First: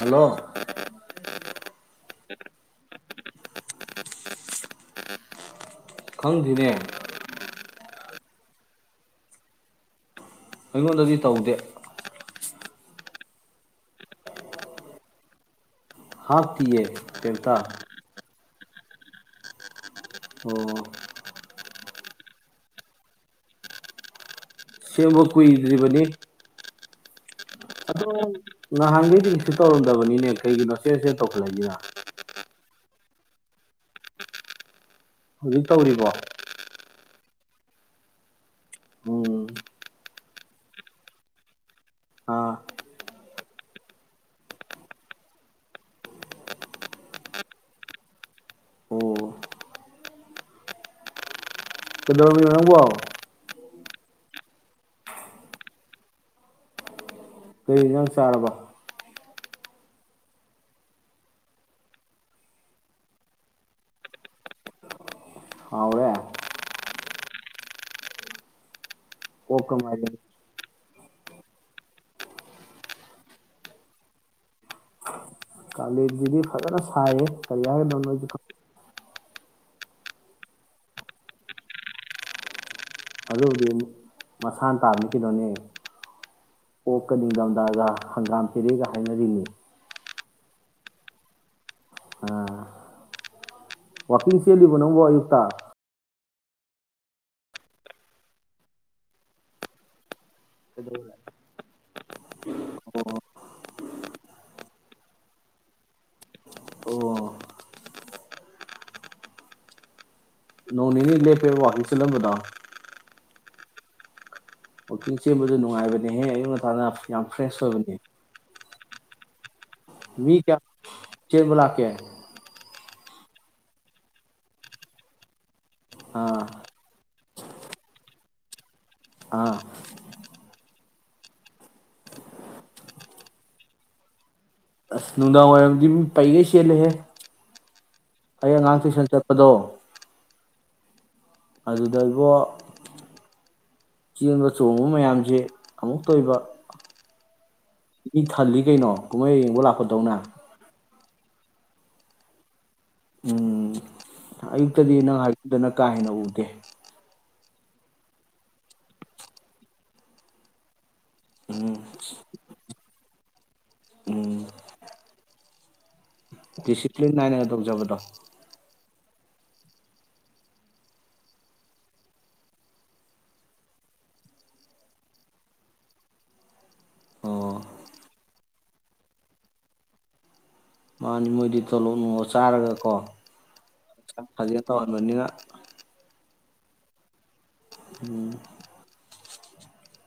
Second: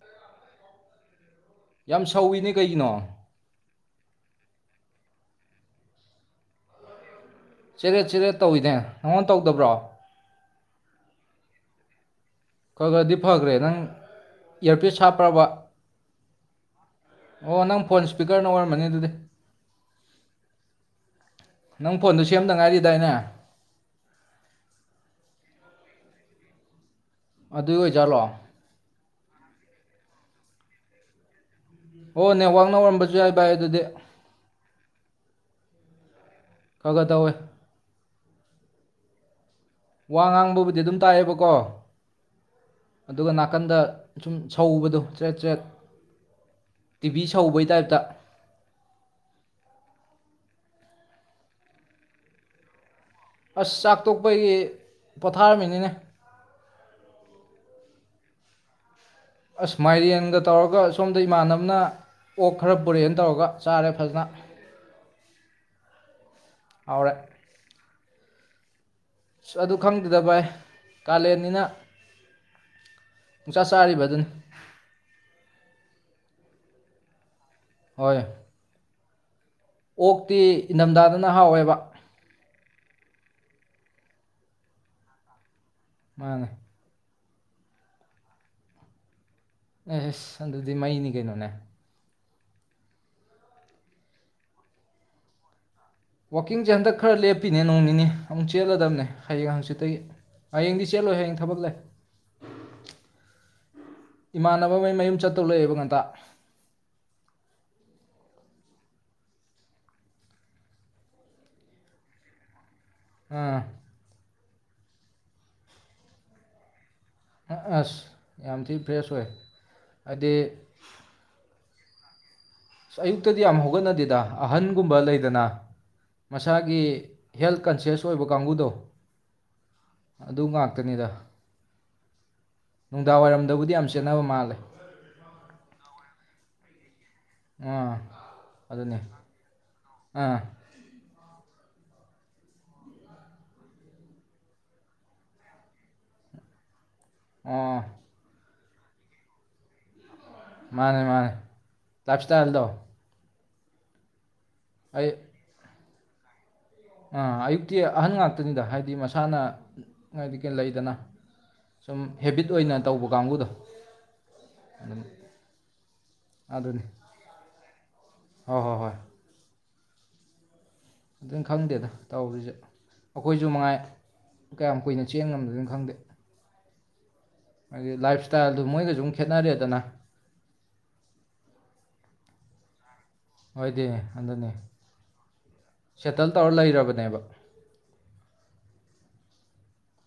hello ꯌꯥꯝ ꯁꯧ ꯏ ꯅꯦ ꯀꯩꯒꯤꯅꯣ ꯈꯪꯗꯦꯅꯦ ꯆꯦꯔꯦꯠ ꯆꯦꯔꯦꯠ ꯇꯧꯋꯤꯅꯦ ꯅꯪꯉꯣꯟ ꯇꯧꯗꯕ꯭ꯔꯣ ꯑꯩꯉꯣꯟꯗꯗꯤ ꯇꯧꯗꯦ ꯈꯈ ꯗꯤ ꯐꯈ꯭ꯔꯦ ꯅꯪ ꯏꯌꯥꯔꯄꯤꯁ ꯍꯥꯞꯄ꯭ꯔꯕ ꯍꯥꯞꯇꯤꯌꯦ ꯀꯦꯝꯇ ꯃꯅꯦ ꯑꯗꯨꯗꯤ ꯑꯣ ꯅꯪ ꯐꯣꯟꯗꯨ ꯁꯦꯝꯗ ꯉꯥꯏꯔꯤꯗꯥꯏꯅꯦ ꯁꯦꯝꯕ ꯀꯨꯏꯗ꯭ꯔꯤꯕꯅꯤ ꯑꯗꯨꯒꯤ ꯑꯣꯏꯖꯥꯠꯂꯣ ꯑꯣ ꯅꯍꯥꯟꯒꯩꯗꯤ ꯁꯤ ꯇꯧꯔꯝꯗꯕꯅꯤꯅꯦ ꯀꯩꯒꯤꯅꯣ ꯆꯦ ꯆꯦꯠ ꯇꯧꯈꯠꯂꯛꯏꯖꯤꯅ ꯔꯝꯕꯁꯨ ꯌꯥꯏ ꯚꯥꯏ ꯑꯗꯨꯗꯤ ꯍꯧꯖꯤꯛ ꯇꯧꯔꯤꯕꯣ ꯈ ꯈ ꯇꯧꯋꯦ ꯎꯝ ꯋꯥ ꯉꯥꯡꯕꯕꯨꯗꯤ ꯑꯗꯨꯝ ꯇꯥꯏꯌꯦꯕꯀꯣ ꯑꯥ ꯑꯗꯨꯒ ꯅꯥꯀꯟꯗ ꯁꯨꯝ ꯁꯎꯧꯕꯗꯣ ꯆ꯭ꯔꯦꯠ ꯆ꯭ꯔꯦꯠ ꯇꯤꯚꯤ ꯁꯧꯕꯩ ꯇꯥꯏꯞꯇ ꯑꯣ ꯀꯩꯗꯧꯔꯃꯤꯅꯣ ꯅꯪꯕꯣ ꯑꯁ ꯆꯥꯛ ꯇꯣꯛꯄꯒꯤ ꯄꯣꯊꯥꯔꯝꯃꯤꯅꯤꯅꯦ ꯀꯩ ꯏꯅꯖꯥꯡ ꯆꯥꯔꯕ ꯑꯁ ꯃꯥꯏꯔꯦꯟꯒ ꯇꯧꯔꯒ ꯁꯣꯝꯗ ꯏꯃꯥꯟꯅꯕꯅ ꯑꯣꯛ ꯈꯔ ꯔꯦꯅ ꯇꯧꯔꯒ ꯆꯥꯔꯦ ꯐꯖꯅ ꯍꯥꯎꯔꯦ ꯍꯥꯎꯔꯦ ꯑꯗꯨ ꯑꯣꯛꯀ ꯃꯥꯏꯔꯦꯟ ꯈꯪꯗꯦꯗ ꯚꯥꯏ ꯀꯥꯂꯦꯟꯅꯤꯅ ꯅꯨꯡꯆꯥ ꯆꯥꯔꯤꯕ ꯑꯗꯨꯅꯤ ꯀꯂꯦꯜꯁꯤꯗꯤ ꯐꯖꯅ ꯁꯥꯏ ꯍꯦ ꯀꯔꯤ ꯍꯥꯏꯅꯣ ꯍꯣꯏ [unintelligible] ꯑꯣꯛꯇꯤ ꯏꯊꯝꯊꯥꯗꯅ ꯍꯥꯎꯋꯦꯕ ꯑꯗꯨꯗꯤ ꯃꯁꯥꯅ ꯇꯥꯕꯅꯤ ꯀꯩꯅꯣꯅꯦ ꯃꯥꯅꯦ ꯀ ꯅꯤꯡꯊꯝꯊꯒ ꯍꯪꯒꯥꯝ ꯊꯦꯔꯦꯒ ꯍꯥꯏꯅꯔꯤꯅꯤ ꯑꯦ ꯑꯦꯁ ꯑꯗꯨꯗꯤ ꯃꯩꯅꯤ ꯀꯩꯅꯣꯅꯦ ꯋꯥꯋꯥꯛꯀꯤꯡ ꯆꯦꯜꯂꯤꯕ ꯅꯪꯕꯣ ꯑꯌꯨꯛꯇ ꯋꯥꯋꯥꯛꯀꯤꯡꯁꯦ ꯍꯟꯗꯛ ꯈꯔ ꯂꯦꯞꯄꯤꯅꯦ ꯅꯣꯡ ꯅꯤꯅꯤ ꯑꯃꯨꯛ ꯆꯦꯜꯂꯗꯕꯅꯦ ꯍꯌꯦꯡ ꯍꯪꯆꯤꯠꯇꯒꯤ ꯍꯌꯦꯡꯗꯤ ꯀꯩꯗꯧꯔꯦ ꯆꯦꯜꯂꯣꯏ ꯍꯌꯦꯡ ꯊꯕꯛ ꯂꯩ ꯏꯃꯥꯟꯅꯕꯃꯩ ꯃꯌꯨꯝ ꯆꯠꯇꯧꯂꯛꯑꯦꯕ ꯉꯟꯇꯥ ꯑꯣ ꯍꯅꯤ ꯂꯦꯞꯄꯦꯋꯥꯍꯤ ꯁ ꯂꯪꯕꯗ ꯎꯝ ꯋꯥꯛꯀꯤꯡ ꯁꯦꯝꯕꯗ ꯅꯨꯡꯉꯥꯏꯕꯅꯦꯍꯦ ꯑꯌꯨꯛ ꯉꯟꯇꯥꯅ ꯌꯥꯝ ꯐ꯭ꯔꯦꯁ ꯑꯁ ꯑꯣꯏꯕꯅꯦ ꯌꯥꯝ ꯊꯤ ꯐ꯭ꯔꯦꯁ ꯑꯣꯏ ꯍꯥꯏꯗꯤ ꯃꯤ ꯀꯌꯥ ꯆꯦꯕꯂ ꯀꯦ ꯑꯁ ꯑꯌꯨꯛꯇꯗꯤ ꯌꯥꯝ ꯍꯧꯒꯠꯅꯗꯦꯗ ꯑꯍꯟꯒꯨꯝꯕ ꯂꯩꯗꯅ ꯑꯥ ꯃꯁꯥꯒꯤ ꯍꯦꯜꯊ ꯀꯟꯁꯤꯌꯁ ꯑꯣꯏꯕ ꯀꯥꯡꯕꯨꯨꯗꯣ ꯑꯥ ꯑꯗꯨ ꯉꯥꯛꯇꯅꯤꯗ ꯅꯨꯡꯗꯥꯡꯋꯥꯏꯔꯝꯗꯕꯨꯗꯤ ꯌꯥꯝ ꯆꯦꯟꯅꯕ ꯃꯥꯜꯂꯦ ꯑꯁ ꯅꯨꯡꯗꯥꯡ ꯋꯥꯏꯔꯝꯗꯤ ꯃꯤ ꯄꯩꯉꯩ ꯆꯦꯠꯂꯦꯍꯦ ꯑꯥ ꯑ ꯉꯥꯡ ꯑꯗꯨꯅꯦ ꯐꯁꯟ ꯆꯦꯠꯄꯗꯣ ꯑꯥ ꯑꯗꯨꯗꯩꯕꯣ ꯆꯦꯟꯕ ꯆꯣꯡꯕ ꯃꯌꯥꯝꯁꯦ ꯑꯃꯨꯛꯇ ꯑꯣꯏꯕ ꯑ ꯀꯩꯅꯣ ꯀꯨꯝꯍꯩ ꯌꯦꯡꯕ ꯂꯥꯛꯄꯗꯧꯅꯪ ꯃꯥꯅꯦ ꯃꯥꯅꯦ ꯇꯥꯏꯞ ꯏꯁꯇꯥꯏꯜꯗꯣ ꯎꯝ ꯑꯩ ꯑꯌꯛꯇꯗꯤꯅ ꯍꯥꯏꯅ ꯀꯥ ꯍꯦꯟꯅ ꯎꯒꯦ ꯑꯌꯨꯛꯇꯤ ꯑꯍꯟ ꯉꯥꯛꯇꯅꯤꯗ ꯍꯥꯏꯗꯤ ꯃꯁꯥꯅ ꯍꯥꯏꯗꯤ ꯀꯩ ꯂꯩꯗꯅ ꯁꯨꯝ ꯍꯦꯕꯤꯠ ꯑꯣꯏꯅ ꯇꯧꯕ ꯀꯥꯡꯕꯨꯗꯣ ꯑꯗꯨꯝ ꯑꯗꯨꯅꯤ ꯗꯤꯁꯤꯄ꯭ꯂꯤꯤꯟ ꯅꯥꯏ ꯅ ꯇ ꯆꯕꯗꯣ ꯍꯣꯏ ꯍꯣꯏ ꯍꯣꯏ ꯑꯗꯨꯅ ꯈꯪꯗꯦꯗ ꯇꯧꯔꯤꯁꯦ ꯑꯩꯈꯣꯏꯁꯨ ꯃꯉꯥꯏ ꯀꯌꯥꯝ ꯀꯨꯏꯅ ꯆꯦꯟ ꯉꯝꯗ ꯑꯗꯨꯣꯏꯅ ꯈꯪꯗꯦ ꯑꯣ ꯍꯥꯏ ꯂꯥꯏꯐ ꯏꯁꯇꯥꯏꯜꯗꯨ ꯃꯣꯏꯒ ꯁꯨꯝ ꯈꯦꯠꯅꯔꯦꯗꯅ ꯃꯥꯅꯤ ꯃꯣꯏꯗꯤ ꯇꯣꯂꯣꯞ ꯅꯨꯡꯉ ꯆꯥꯔꯒ ꯀꯣ ꯍꯣꯏꯗꯤ ꯈ ꯑꯗꯨꯅꯤ ꯇꯟꯅꯤꯉ ꯁꯦꯇꯜ ꯇꯧꯔ ꯂꯩꯔꯕꯅꯦꯕ ꯑ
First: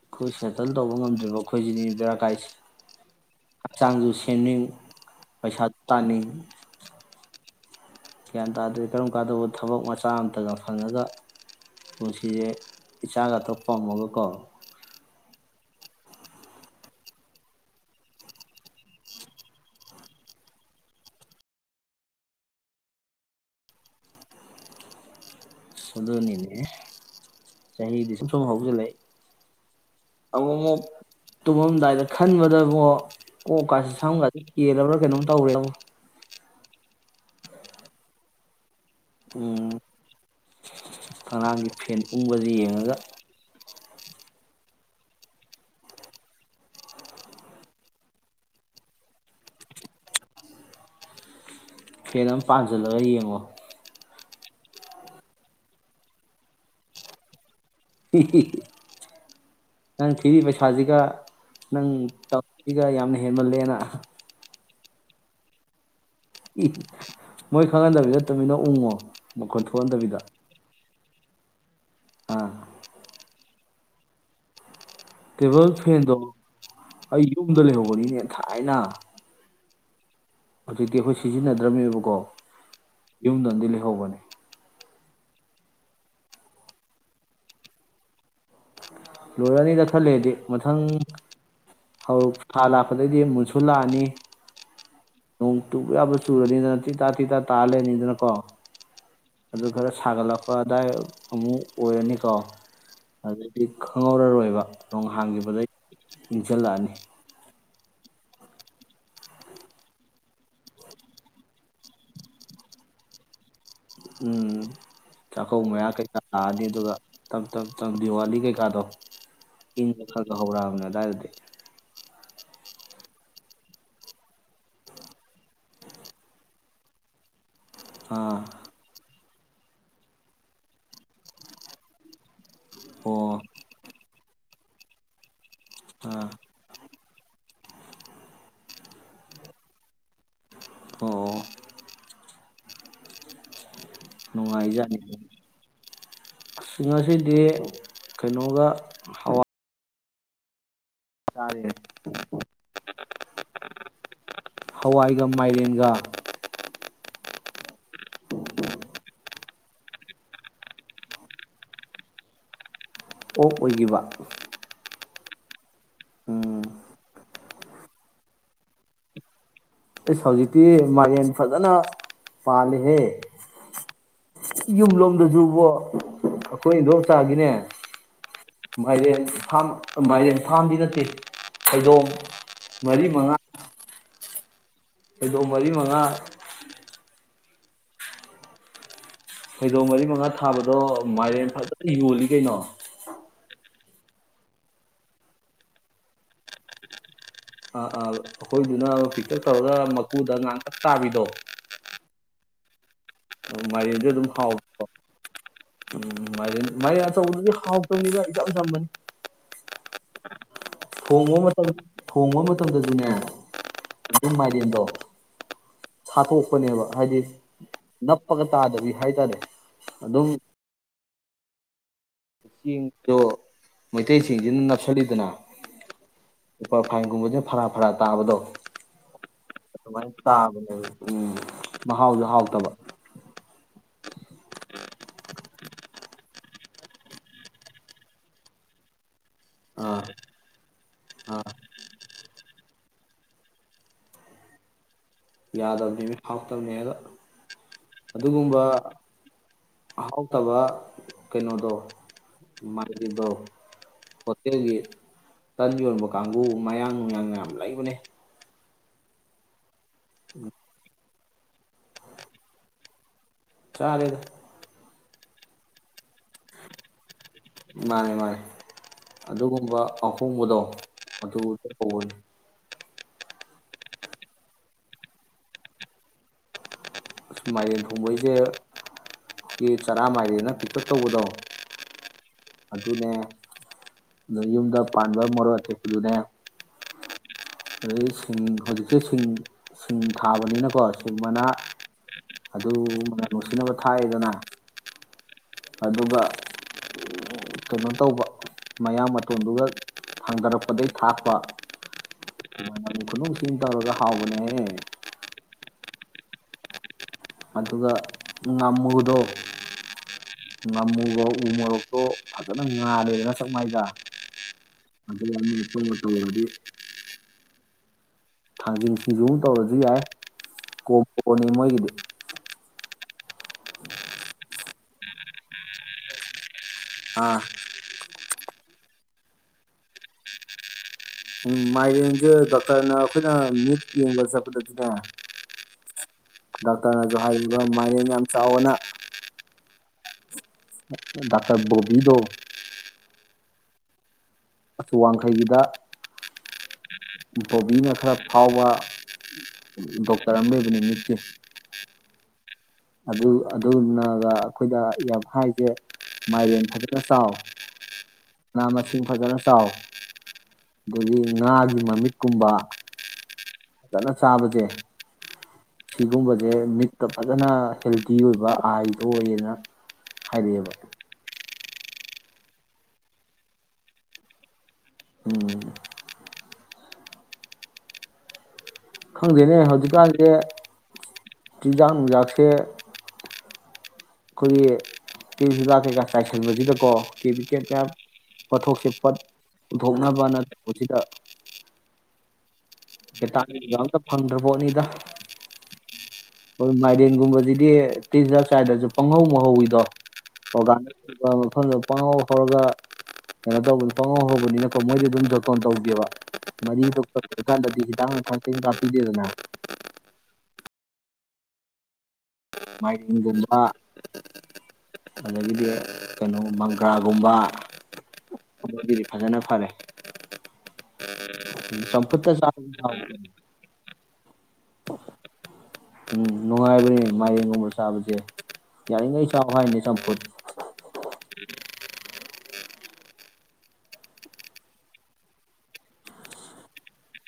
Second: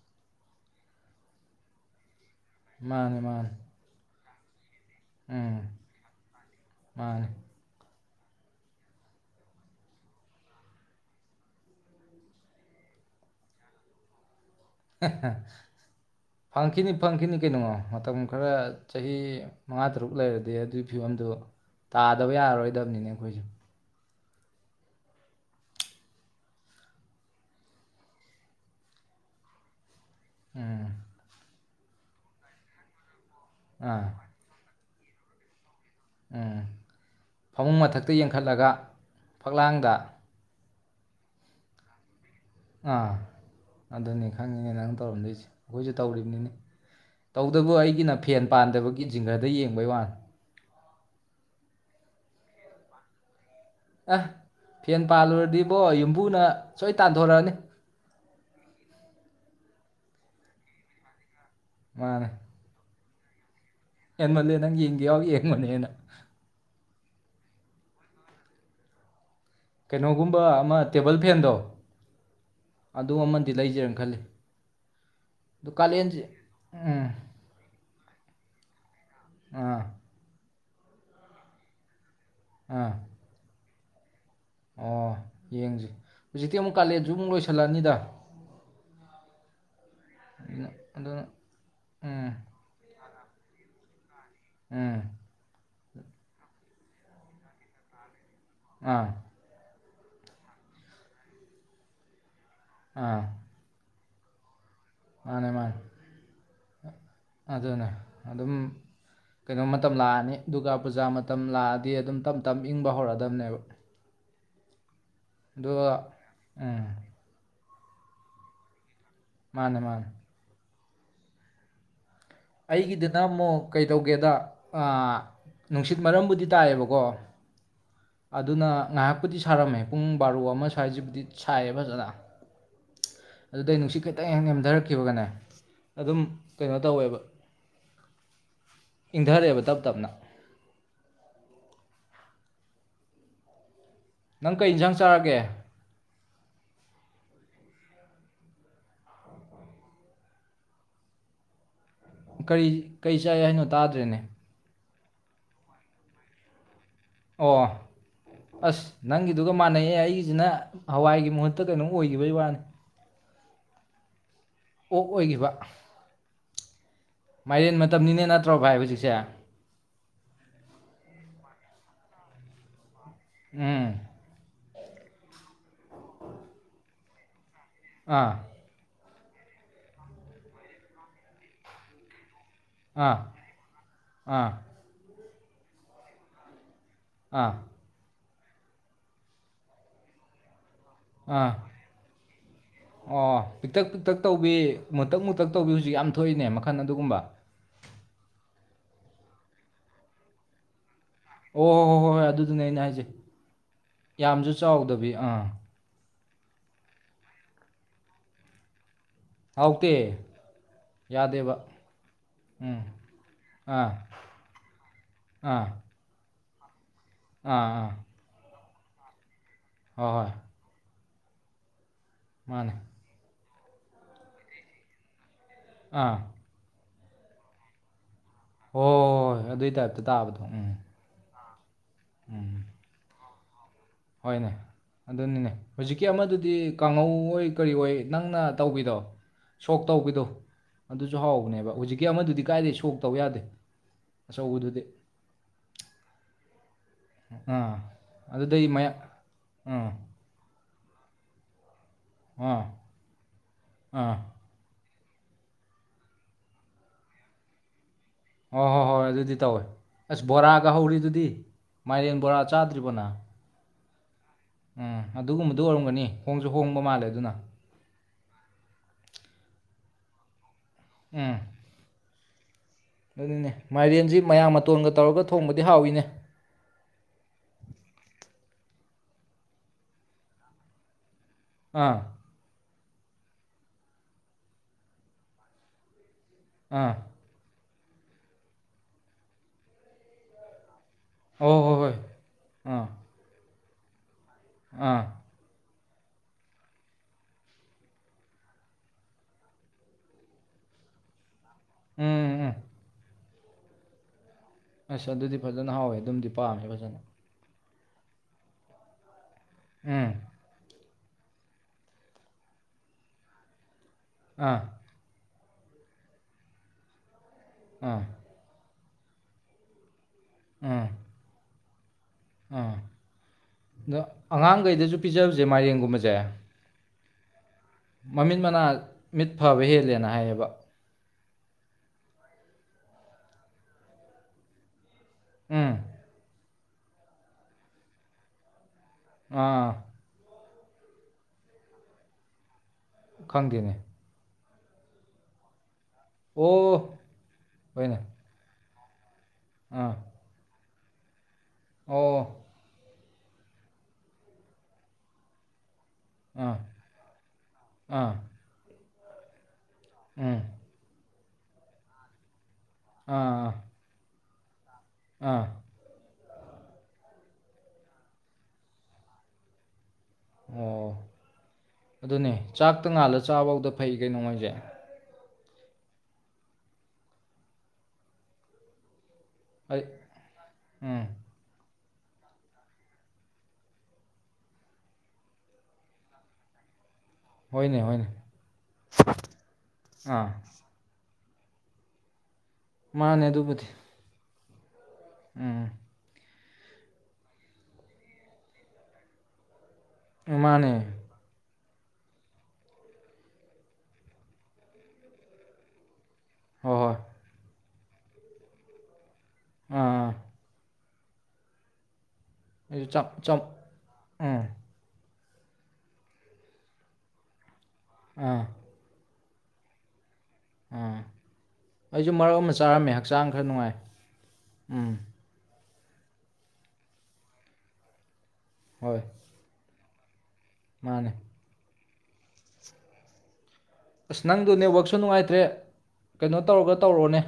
ꯑꯩꯈꯣꯏ ꯁꯦꯇꯜ ꯇꯧꯕ ꯉꯝꯗ꯭ꯔꯤꯕꯣ ꯑꯩꯈꯣꯏꯁꯤꯗꯤ ꯔꯥ ꯀꯥꯏꯁꯤꯦ ꯃꯥꯅꯦ ꯃꯥꯅꯦ ꯀꯅꯨ ꯄꯩꯁꯠꯇꯅꯤ ꯃꯥꯅꯤ ꯒ꯭ꯌꯥꯟ ꯇꯥꯗ꯭ꯔꯦ ꯀꯔꯝ ꯀꯥꯟꯗꯧꯕ ꯊꯕꯛ ꯃꯆꯥ ꯑꯃꯝꯇꯒ ꯐꯪꯉꯒ ꯄꯨꯟꯁꯤꯁꯦ ꯏꯆꯥꯒ ꯊꯣꯛꯄꯝꯃꯒꯀꯣ ꯐꯪꯈꯤꯅꯤ ꯐꯪꯈꯤꯅꯤ ꯀꯩꯅꯣꯣ ꯃꯇꯝ ꯈꯔ ꯆꯍꯤ ꯃꯉꯥ ꯇꯔꯨꯛ ꯂꯩꯔꯗꯤ ꯑꯗꯨꯒꯤ ꯐꯤꯕꯝꯗꯨ ꯇꯥꯗꯕ ꯌꯥꯔꯔꯣꯏꯗꯕꯅꯤꯅꯦ ꯑꯩꯈꯣꯏꯁꯦ ꯁꯗꯅꯤꯅꯦ ꯆꯍꯤꯗꯤ ꯁꯨꯝ ꯁꯨꯝ ꯍꯧꯁꯤꯜꯂꯛ ꯑ ꯎꯝ ꯑꯗꯨꯗꯥꯏꯗ ꯈꯟꯕꯗ ꯑꯃꯛ ꯑꯣ ꯀꯁꯦ ꯑꯥ ꯁꯥꯡꯒ ꯀ ꯀꯩꯅꯣ ꯇꯧꯒꯣ ꯎꯝ ꯐꯃꯨꯡ ꯃꯊꯛꯇ ꯌꯦꯡꯈꯠꯂꯒ ꯎꯝ ꯐꯛꯂꯥꯡꯗ ꯐꯛꯂꯥꯡꯒꯤ ꯐꯦꯟ ꯎꯪꯕꯁꯦ ꯌꯦꯡꯉꯒ ꯑꯥ ꯑꯗꯨꯅꯤ ꯈꯪꯉꯤꯅꯦ ꯅꯪ ꯇꯧꯔꯝꯗꯣꯏꯁꯦ ꯑꯩꯈꯣꯏꯁꯨ ꯇꯧꯔꯤꯕꯅꯤꯅꯦ ꯇꯧꯗꯕꯨ ꯑꯩꯒꯤꯅ ꯐꯦꯟ ꯄꯥꯟꯗꯕꯒꯤ ꯖꯤꯡꯒꯔꯗ ꯌꯦꯡꯕꯩ ꯋꯥꯅꯤ ꯐꯦꯟ ꯑꯃ ꯄꯥꯟꯁꯤꯜꯂꯒ ꯌꯦꯡꯉꯣ ꯑꯦ ꯐꯦꯟ ꯄꯥꯜꯂꯨꯔꯗꯤꯕꯣ ꯌꯨꯝꯕꯨꯅ ꯁꯣꯏ ꯇꯥꯟꯊꯣꯔꯛꯑꯅꯤ ꯅꯪ ꯊꯤꯔꯤꯕ ꯄꯩꯁꯥꯁꯤꯒ ꯅꯪ ꯃꯥꯅꯦ ꯇꯧꯒ ꯌꯥꯝ ꯍꯦ ꯃꯜꯂꯦꯅ ꯍꯦꯟꯃꯜꯂꯦ ꯅꯪ ꯌꯦꯡꯒꯦ ꯌꯥꯎ ꯌꯦꯡꯕꯅꯦꯅ ꯃꯣꯏ ꯈꯪꯍꯟꯗꯕꯤ ꯇꯨꯃꯤꯟꯅ ꯎꯡꯉꯣ ꯀꯩꯅꯣꯒꯨꯝꯕ ꯑꯃ ꯇꯦꯕꯜ ꯐꯦꯟꯗꯣ ꯑꯥ ꯑꯗꯨ ꯑꯃꯗꯤꯃꯗꯤ ꯂꯩꯖꯔꯅ ꯈꯜꯂꯤ ꯇꯦꯕꯜ ꯑꯗꯨ ꯐꯦꯟꯗꯣ ꯀꯥꯂꯦꯟꯁꯤ ꯎꯝ ꯑꯩ ꯌꯨꯝꯗ ꯂꯩꯍꯧꯕꯅꯤꯅꯦ ꯊꯥꯏꯅ ꯑꯥ ꯍꯧꯖꯤꯛꯇꯤ ꯑꯩꯈꯣꯏ ꯁꯤꯖꯤꯟꯅꯗ꯭ꯔꯝꯃꯦꯕꯀꯣ ꯑꯥ ꯌꯨꯝꯗ ꯑꯝꯗꯤ ꯂꯩ ꯂꯩꯍꯧꯕꯅꯦ ꯑꯣ ꯌꯦꯡꯁ ꯍꯧꯖꯤꯛꯇꯤ ꯑꯃꯨꯛ ꯀꯥꯂꯦꯁꯨ ꯑꯃꯨꯛ ꯂꯣꯏꯁꯤꯜꯂꯛꯑꯅꯤꯗ ꯂꯣꯏꯔꯅꯤꯗ ꯈꯔ ꯂꯩꯔꯗꯤ ꯑꯗꯨꯅ ꯃꯊꯪ ꯑꯗꯨꯅ ꯍꯧ ꯎꯝ ꯊꯥ ꯂꯥꯛꯄꯗ ꯑꯗꯩꯗꯤ ꯃꯨꯁꯨ ꯂꯥꯛꯑꯅꯤ ꯎꯝ ꯅꯣꯡ ꯆꯨꯕ ꯌꯥꯕ ꯆꯨꯔꯅꯤ ꯇꯤ ꯇꯥ ꯇꯤ ꯇ ꯇꯥꯔꯦ ꯅꯤꯡꯅꯤꯗꯅ ꯀꯣ ꯑ ꯑꯗꯨ ꯈꯔ ꯁꯥꯒꯠꯂꯛꯄ ꯑꯗꯥꯏ ꯑꯃꯨꯛ ꯑꯣꯏꯔꯅꯤꯀꯣ ꯑꯥ ꯑꯗꯨꯗꯤ ꯈꯪꯍꯧꯔꯔꯣꯏꯕ ꯅꯣꯡ ꯃꯥꯅꯦ ꯍꯥꯡꯈꯤꯕꯗꯩ ꯃꯥꯅꯦ ꯏꯪꯁꯤꯜꯂꯛꯑꯅꯤ ꯑꯗꯨꯅꯦ ꯑꯗꯨꯝ ꯀꯩꯅꯣ ꯃꯇꯝ ꯂꯥꯛꯑꯅꯤ ꯗꯨꯔꯒꯥ ꯄꯨꯖꯥ ꯃꯇꯝ ꯂꯥꯛꯑꯗꯤ ꯑꯗꯨꯝ ꯇꯞ ꯇꯞ ꯏꯪꯕ ꯍꯧꯔꯛꯗꯕꯅꯦꯕ ꯎꯝ ꯆꯥꯛꯀꯧꯕ ꯃꯌꯥ ꯀꯩꯀꯥ ꯂꯥꯛꯑꯗꯤ ꯎꯝ ꯑꯗꯨꯒ ꯇ ꯆ ꯗꯤꯋꯥꯂꯤ ꯀꯩꯀꯥꯗꯣ ꯃꯥꯅꯦ ꯏꯪꯕ ꯃꯥꯅꯦ ꯈꯔ ꯈꯔ ꯍꯧꯔꯅ ꯗꯤ ꯑꯩꯒꯤꯗꯅ ꯑꯃꯨꯛ ꯀꯩꯗꯧꯒꯦꯗ ꯅꯨꯡꯁꯤꯠ ꯃꯔꯝꯕꯨꯗꯤ ꯇꯥꯏꯑꯦꯕꯀꯣ ꯑꯥ ꯑꯗꯨꯅ ꯉꯥꯏꯍꯥꯛ ꯕꯨꯗꯤ ꯁꯥꯔꯝꯃꯦ ꯄꯨꯡ ꯕꯥꯔꯣ ꯑꯃ ꯁ꯭ꯋꯥꯏꯁꯤꯕꯨꯗꯤ ꯁꯥꯏꯌꯦ ꯐꯖꯅ ꯑꯣ ꯑꯗꯨꯗꯩ ꯅꯨꯡꯁꯤꯠ ꯈꯤꯇꯪ ꯊꯥꯔꯛꯈꯤꯕꯒꯅꯦ ꯑꯗꯨꯝ ꯑꯥ ꯀꯩꯅꯣ ꯇꯧꯋꯦꯕ ꯏꯪꯊꯔꯛꯑꯦꯕ ꯇꯞ ꯇꯞꯅ ꯍ ꯅꯪ ꯀꯩ ꯌꯦꯟꯁꯥꯡ ꯆꯥꯔꯛꯒꯦ ꯁꯤꯡ ꯑꯁꯤꯗꯤ ꯀꯩꯅꯣꯒ ꯍꯋꯥ ꯇꯔꯦꯠ ꯀꯔꯤ ꯀꯩ ꯆꯥꯏ ꯍꯥꯏꯅꯣ ꯇꯥꯗ꯭ꯔꯦꯅꯦ ꯍꯋꯥꯏꯒ ꯃꯥꯏꯔꯦꯟꯒ ꯑꯣ ꯑꯁ ꯅꯪꯒꯤꯗꯨꯒ ꯃꯥꯟꯅꯩꯑꯌꯦ ꯑꯩꯒꯤꯁꯤꯅ ꯍꯋꯥꯏꯒꯤ ꯃꯍꯨꯠꯇ ꯀꯩꯅꯣꯝ ꯑꯣꯏꯈꯤꯕꯩ ꯋꯥꯅꯤ ꯑꯣꯛ ꯑꯣꯏꯈꯤꯕ ꯑꯣꯛ ꯑꯣꯏꯈꯤꯕ ꯎꯝ ꯃꯥꯏꯔꯦꯟ ꯃꯇꯝꯅꯤꯅꯦ ꯅꯠꯇ꯭ꯔꯣ ꯚꯥꯏ ꯍꯧꯖꯤꯛꯁꯦ ꯑꯦꯁ ꯍꯧꯖꯤꯛꯇꯤ ꯃꯥꯂꯦꯝꯦꯟ ꯐꯖꯅ ꯄꯥꯜꯂꯤꯍꯦ ꯎꯝ ꯌꯨꯝ ꯂꯣꯝꯗꯁꯨꯕꯣ ꯑꯩꯈꯣꯏ ꯂꯣꯛꯇꯥꯒꯤꯅꯦ ꯑꯥ ꯃꯥꯏꯔꯦꯝ ꯐꯥꯝ ꯃꯥꯏꯔꯦꯝ ꯐꯥꯝꯗꯤ ꯅꯠꯇꯦ ꯐꯩꯗꯣꯡꯝ ꯃꯔꯤ ꯑꯥ ꯃꯉꯥ ꯑꯥ ꯍꯗꯣ ꯃꯔꯤ ꯃꯉꯥ ꯑꯥ ꯐꯩꯗꯧ ꯃꯔꯤ ꯃꯉꯥ ꯊꯥꯕꯗ ꯑꯗꯣ ꯑꯥ ꯃꯥꯏꯔꯦꯟ ꯐꯖꯅ ꯌꯣꯜꯂꯤ ꯀꯩꯅꯣ ꯄꯤꯛꯛꯇꯛ ꯄꯤꯛꯇꯛ ꯇꯧꯕꯤ ꯃꯨꯇꯛ ꯃꯨꯇꯛ ꯇꯧꯕꯤ ꯍꯧꯖꯤꯛ ꯌꯥꯝ ꯊꯣꯛꯏꯅꯦ ꯃꯈꯟ ꯑꯗꯨꯒꯨꯝꯕ ꯑ ꯑꯥ ꯑꯩꯈꯣꯏꯗꯨꯅ ꯐꯤꯀꯔ ꯀꯧꯔꯒ ꯃꯀꯨꯗ ꯉꯇ ꯑꯣ ꯍꯣ ꯍꯣ ꯍꯣꯏ ꯍꯣꯏ ꯑꯗꯨ ꯑꯗꯨꯅꯦ ꯑꯩꯅ ꯍꯥꯏꯖꯩ ꯃꯥꯏꯩꯗꯤ ꯑꯗꯨꯝ ꯍꯥꯎꯕ ꯎꯝ ꯃꯥꯏ ꯑꯆꯧꯕꯗꯨꯗꯤ ꯍꯥꯎꯇꯕꯅꯤꯅ ꯏꯆꯝ ꯆꯝꯕꯅꯤ ꯍꯧꯥꯎꯇ ꯊꯣꯡꯕ ꯃꯇꯝ ꯊꯣꯡꯕ ꯎꯝ ꯃꯇꯝꯗꯗꯤꯅꯦ ꯑꯥ ꯏ ꯃꯥꯂꯦꯝꯥꯏꯗꯣ ꯑꯥ ꯁꯥꯠꯇꯣꯛ ꯅꯤꯕ ꯍꯥꯏꯖꯤ ꯑꯥ ꯑꯥ ꯅꯄꯒ ꯇꯥꯗꯕꯤ ꯍꯥꯏ ꯇꯔꯦ ꯍꯣꯏ ꯍꯣꯏ ꯃꯥꯅꯦ ꯇꯣ ꯃꯣꯏꯇꯩꯁꯤꯁꯤ ꯅ ꯁꯗꯅ ꯑꯥ ꯐꯥꯏꯒꯨꯝꯕꯦ ꯐꯔꯥ ꯐꯔꯥ ꯇꯥꯕꯗꯣ ꯍꯣꯏ ꯑꯗꯨꯏ ꯇꯥꯏꯞꯇ ꯑꯗꯨꯃꯥꯏꯅ ꯇꯥꯕꯗꯣ ꯇꯥꯕꯅꯦ ꯎꯝ ꯎꯝ ꯃꯍꯥꯎꯁꯨ ꯍꯥꯎꯇꯕ ꯍꯣꯏꯅꯦ ꯑꯗꯨꯅꯤꯅꯦ ꯍꯧꯖꯤꯛꯀꯤ ꯑꯃꯗꯨꯗꯤ ꯀꯥꯡꯍꯧ ꯑꯣꯏ ꯀꯔꯤ ꯑꯣꯏ ꯅꯪꯅ ꯇꯧꯕꯤꯗꯣ ꯁꯣꯛ ꯑꯥ ꯇꯧꯕꯈꯤꯕꯗꯣ ꯑꯗꯨꯁꯨ ꯑꯥ ꯍꯥꯎꯕꯅꯦꯕ ꯍꯧꯖꯤꯛ ꯀꯦ ꯑꯃꯗꯨꯗꯤ ꯀꯥꯏꯗꯦ ꯁꯣꯛ ꯇꯧ ꯌꯥꯗꯦ ꯑꯆꯧꯕꯗꯨꯗꯤ ꯌꯥꯗꯕꯅꯤ ꯍꯥꯎꯇꯕꯅꯤꯗꯣ ꯑꯥ ꯑꯗꯨꯒꯨꯝꯕ ꯑꯗꯨꯗꯩ ꯃꯌꯥ ꯑꯥ ꯍꯥꯎꯇꯕ ꯀꯩꯅꯣꯗꯣ ꯑꯥ ꯃꯥꯒꯤꯗ ꯑꯥ ꯐꯠꯇꯒꯤ ꯇꯟ ꯌꯣꯟꯕ ꯀꯥꯡꯕꯨ ꯃꯌꯥꯡ ꯅꯨꯡꯌꯥꯡ ꯌꯥꯝ ꯂꯩꯕꯅꯦ ꯍꯣꯏ ꯍꯣꯏ ꯍꯣꯏ ꯑꯗꯨꯗꯤ ꯇꯧꯋꯦ ꯑꯁ ꯕꯣꯔꯥꯒ ꯍꯧꯔꯤꯗꯨꯗꯤ ꯃꯥꯏꯔꯦꯟ ꯕꯣꯔꯥ ꯆꯥꯗ꯭ꯔꯤꯕꯅ ꯆꯔꯦꯗ ꯎꯝ ꯑꯗꯨꯒꯨꯝꯕꯗꯨ ꯑꯣꯏꯔꯝꯒꯅꯤ ꯍꯣꯡꯁꯨ ꯍꯣꯡꯕ ꯃꯥꯜꯂꯦ ꯑꯗꯨꯅ ꯃꯥꯅꯤ ꯃꯥꯅꯤ ꯑꯗꯨꯒꯨꯝꯕ ꯑꯍꯣꯡꯕꯗꯣ ꯎꯝ ꯑꯗꯨ ꯑꯗꯨꯕꯨ ꯀꯒꯅꯤ ꯑꯗꯨꯅꯦ ꯃꯥꯏꯔꯦꯟꯁꯤ ꯃꯌꯥꯝ ꯃꯇꯣꯟꯒ ꯇꯧꯔꯒ ꯊꯣꯡꯕꯗꯤ ꯍꯥꯎꯏꯤꯅꯦ ꯑꯁ ꯃꯥꯏꯔꯦꯟ ꯊꯣꯡꯕꯩꯁꯦ ꯑꯩꯈꯣꯏꯒꯤ ꯆꯔꯥ ꯃꯥꯏꯔꯦꯅ ꯄꯤꯛ ꯎꯞ ꯇꯧꯕꯗꯣ ꯑꯥ ꯑꯗꯨꯅꯦ ꯌꯨꯝꯗ ꯄꯥꯟꯕ ꯃꯣꯛ ꯑꯊꯦꯛꯄꯗꯨꯅꯦ ꯑꯥ ꯑꯗꯩ ꯁꯤꯡ ꯍꯧꯖꯤꯛꯁꯦ ꯁꯤꯡ ꯁꯤꯡ ꯊꯥꯕꯅꯤꯅꯀꯣ ꯑꯗꯨꯒꯨꯝꯕꯅ ꯍꯣꯏ ꯍꯣꯏ ꯍꯣꯏ ꯑꯗꯨ ꯑꯥ ꯃꯅ ꯅꯨꯡꯁꯤꯅꯕ ꯎ ꯈꯥꯏ ꯑꯥ ꯑꯗꯨꯒ ꯀꯩꯅꯣ ꯇꯧꯕ ꯃꯌꯥꯝ ꯃꯇꯣꯟꯗꯨꯒ ꯍꯪꯊꯔꯛꯄꯗꯒꯩ ꯊꯥꯛꯄ ꯎꯝ ꯎꯝ ꯑ ꯈꯨꯅꯣ ꯇꯤꯟ ꯇꯧꯔꯒ ꯍꯥꯎꯕꯅꯦ ꯑꯁꯆꯥ ꯑꯗꯨꯗꯤ ꯐ ꯐꯖꯅ ꯍꯥꯎꯋꯦ ꯑꯗꯨꯝꯗꯤ ꯄꯥꯝꯃꯦ ꯐꯖꯅ ꯑꯗꯨꯒ ꯉꯝꯃꯨꯗꯣ ꯎꯝ ꯉꯃꯨꯨꯔꯣꯛ ꯎ ꯃꯣꯔꯣꯛꯇꯣ ꯐꯖꯅ ꯉꯥꯜꯂꯦꯗꯅ ꯁꯞ ꯃꯥꯏꯗ ꯑꯥ ꯑꯗ ꯃꯠꯇꯃ ꯃꯇꯝꯂꯗꯤ ꯑ ꯊꯥꯡꯖꯤꯟ ꯁꯤꯡꯖꯨꯡ ꯇꯧꯔꯁꯨ ꯌꯥꯏ ꯎꯝ ꯀꯣꯅꯤ ꯃꯣꯏꯒꯤꯗꯤ [inaudible] ꯑꯥ ꯑꯗꯣ ꯑꯉꯥꯡꯈꯩꯗꯁꯨ ꯄꯤꯖꯕꯁꯦ ꯃꯥꯏꯔꯦꯡꯒꯨꯝꯕꯁꯦ ꯑꯥ ꯃꯃꯤꯠ ꯃꯅꯥ ꯃꯤꯠ ꯐꯕ ꯍꯦꯜꯂꯦꯅ ꯍꯥꯏꯌꯦꯕ ꯎꯝ ꯃꯥꯏꯔꯁꯦ ꯗꯣꯛꯇꯔꯅ ꯑꯩꯈꯣꯏꯅ ꯃꯤꯠ ꯌꯦꯡꯕ ꯆꯠꯄꯗꯗꯤꯅꯦ ꯎꯝ ꯗꯥꯛꯇꯔꯅꯁꯨ ꯍꯥꯏ ꯃꯥꯂꯦꯝ ꯌꯥꯝ ꯆꯥꯎꯕꯅ ꯑꯥ ꯗꯥꯛꯇꯔ ꯣꯕꯤꯗ ꯈꯪꯗꯦꯅꯦ ꯑ ꯋꯥꯡꯈꯩꯒꯤꯗ ꯑꯣ ꯕꯣꯕꯤꯅ ꯍꯣꯏꯅꯦ ꯈꯔ ꯐꯥꯎꯕ ꯑꯥ ꯗꯣꯛꯇꯥꯔꯝꯕ [inaudible] ꯑꯣ ꯑꯗꯨ ꯑꯗꯨꯅꯒ ꯑꯩꯈꯣꯏꯗ ꯌꯥꯝ ꯍꯥꯏꯁꯦ ꯑꯥ ꯃꯥꯏꯔꯦꯟ ꯈꯗ꯭ꯔ ꯆꯥꯎꯥꯎ ꯑꯥ ꯑ ꯏꯁꯤꯡ ꯐꯖꯅ ꯆꯥꯎ ꯎꯝ ꯑꯗꯒꯤ ꯉꯥꯒꯤ ꯃꯃꯤꯠꯀꯨꯝꯕ ꯑꯥ ꯁꯥꯥꯕꯒꯦ ꯑꯥ ꯁꯤꯒꯨꯝꯕꯁꯦ ꯃꯤꯠꯇ ꯐꯖꯅ ꯍꯦꯜꯗꯤ ꯑꯣꯏꯕ ꯑꯥꯏꯗꯣ ꯑꯣꯏꯌꯦꯅ ꯍꯥꯏꯕꯤꯕ ꯑꯣ ꯑꯗꯨꯅꯦ ꯆꯥꯛꯇ ꯉꯥꯜꯂ ꯆꯥꯐꯧꯗ ꯐꯩ ꯀꯩꯅꯣꯉꯣꯏꯁꯦ ꯎꯝ ꯈꯪꯗꯦꯅꯦ ꯑꯩ ꯍꯧꯖꯤꯛꯀꯥꯟꯁꯦ ꯎꯝ ꯆꯤꯟꯖꯥꯛ ꯅꯨꯡꯖꯥꯛꯁꯦ ꯑꯩꯈꯣꯏꯒꯤ ꯇꯔꯤ ꯍꯤꯗꯥꯛ ꯀꯩꯀꯥ ꯆꯥꯏꯁꯟꯕꯁꯤꯗꯀꯣ ꯀꯦꯕꯤꯀꯦꯜ ꯍꯣꯏꯅꯦ ꯀꯌꯥ ꯍꯣꯏꯅꯦ ꯄꯣꯠꯊꯣꯛꯁꯦ ꯄꯨꯊꯣꯛꯅꯕ ꯑꯥ ꯅꯠꯇ ꯁꯤꯗ ꯃꯥꯅꯦ ꯑꯗꯨꯕꯨꯗꯤ ꯇꯥ ꯐꯪ ꯕꯅꯤꯗ ꯎꯝ ꯍꯣꯏ ꯃꯥꯏꯔꯦꯟꯒꯨꯝꯕꯁꯤꯗꯤ ꯇꯤꯖꯔ ꯆꯥꯏꯗꯁꯨ ꯄꯪꯍꯧ ꯃꯍꯧꯋꯤꯗꯣ ꯎꯝ, ꯃꯥꯅꯦ ꯑꯣ [unintelligible] ꯄꯥꯉꯥꯎ ꯍꯧꯔꯒ ꯀꯩꯅꯣ ꯇꯧꯕꯅꯤ ꯄꯥꯉꯥꯎ ꯍꯧꯕꯅꯤꯅꯀꯣ ꯃꯣꯏꯗꯤ ꯑꯗꯨꯝ ꯗꯣꯇꯣꯟ ꯇꯧꯒꯦꯕ ꯍꯣꯏ ꯃꯔꯤ ꯍꯣꯏ ꯈꯤꯇ ꯊꯄꯤꯗꯦꯗꯅ ꯑ ꯑꯩꯁꯨ ꯆꯞ ꯆꯞ ꯃꯥꯏꯔꯦꯟꯒꯨꯝꯕ ꯎꯝ ꯑꯗꯒꯤꯗꯤ ꯀꯩꯅꯣ ꯃꯪꯒ꯭ꯔꯥꯒꯨꯝꯕ ꯑꯥ ꯑꯗꯨꯗꯤ ꯐꯖꯅ ꯐꯔꯦ ꯑꯥ ꯑꯩꯁꯨ ꯆꯝꯐꯨꯠꯇ ꯃꯔꯛ ꯑꯃ ꯆꯥꯕꯁꯨ ꯆꯥꯔꯝꯃꯦ ꯍꯥꯎꯕꯅꯦ ꯍꯛꯆꯥꯡ ꯈꯔ ꯅꯨꯡꯉꯥꯏ ꯎꯝ ꯎꯝ ꯅꯨꯡꯉꯥꯏꯕꯅꯤ ꯃꯌꯦꯒꯨꯝꯕ ꯁꯥꯕꯁꯦ ꯍꯣꯏ ꯌꯥꯔꯤꯉꯩ ꯆꯥꯎ ꯍꯥꯏꯅꯦ ꯆꯝꯄꯨꯠ ꯃꯥꯅꯦ ꯑꯁ ꯅꯪꯗꯨ ꯅꯦꯠꯋꯥꯛꯁꯨ ꯅꯨꯡꯉꯥꯏꯇ꯭ꯔꯦ ꯀꯩꯅꯣ ꯇꯧꯔꯒ ꯇꯧꯔꯣꯅꯦ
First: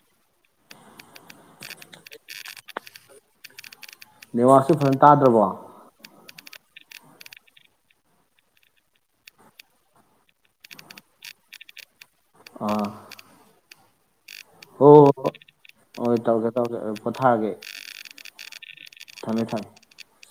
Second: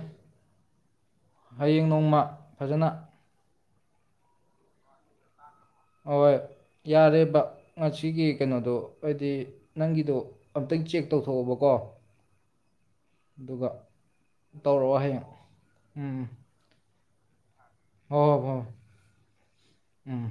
ꯍꯌꯦꯡ ꯅꯣꯡꯃ ꯐꯖꯅ ꯅꯤꯋꯥꯁꯁꯨ ꯐꯖꯅ ꯇꯥꯗ꯭ꯔꯕꯣ ꯍꯣꯏ ꯌꯥꯔꯦ ꯕ ꯉꯁꯤꯒꯤ ꯀꯩꯅꯣꯗꯣ ꯍꯥꯏꯗꯤ ꯅꯪꯒꯤꯗꯣ ꯑꯝꯇꯪ ꯆꯦꯛ ꯇꯧꯊꯣꯛꯑꯣꯕꯀꯣ ꯑꯥ ꯑꯗꯨꯒ ꯍꯣꯏ ꯇꯧꯔꯛꯑꯣ ꯍꯌꯦꯡ ꯍꯣꯏ ꯍꯣꯏ ꯎꯝ ꯇꯧꯒꯦ ꯇꯧꯒꯦ ꯄꯣꯊꯥꯒꯦ ꯍꯣꯏ ꯍꯣꯏ ꯊꯝꯃꯦ ꯊꯝꯃꯦ ꯎꯝ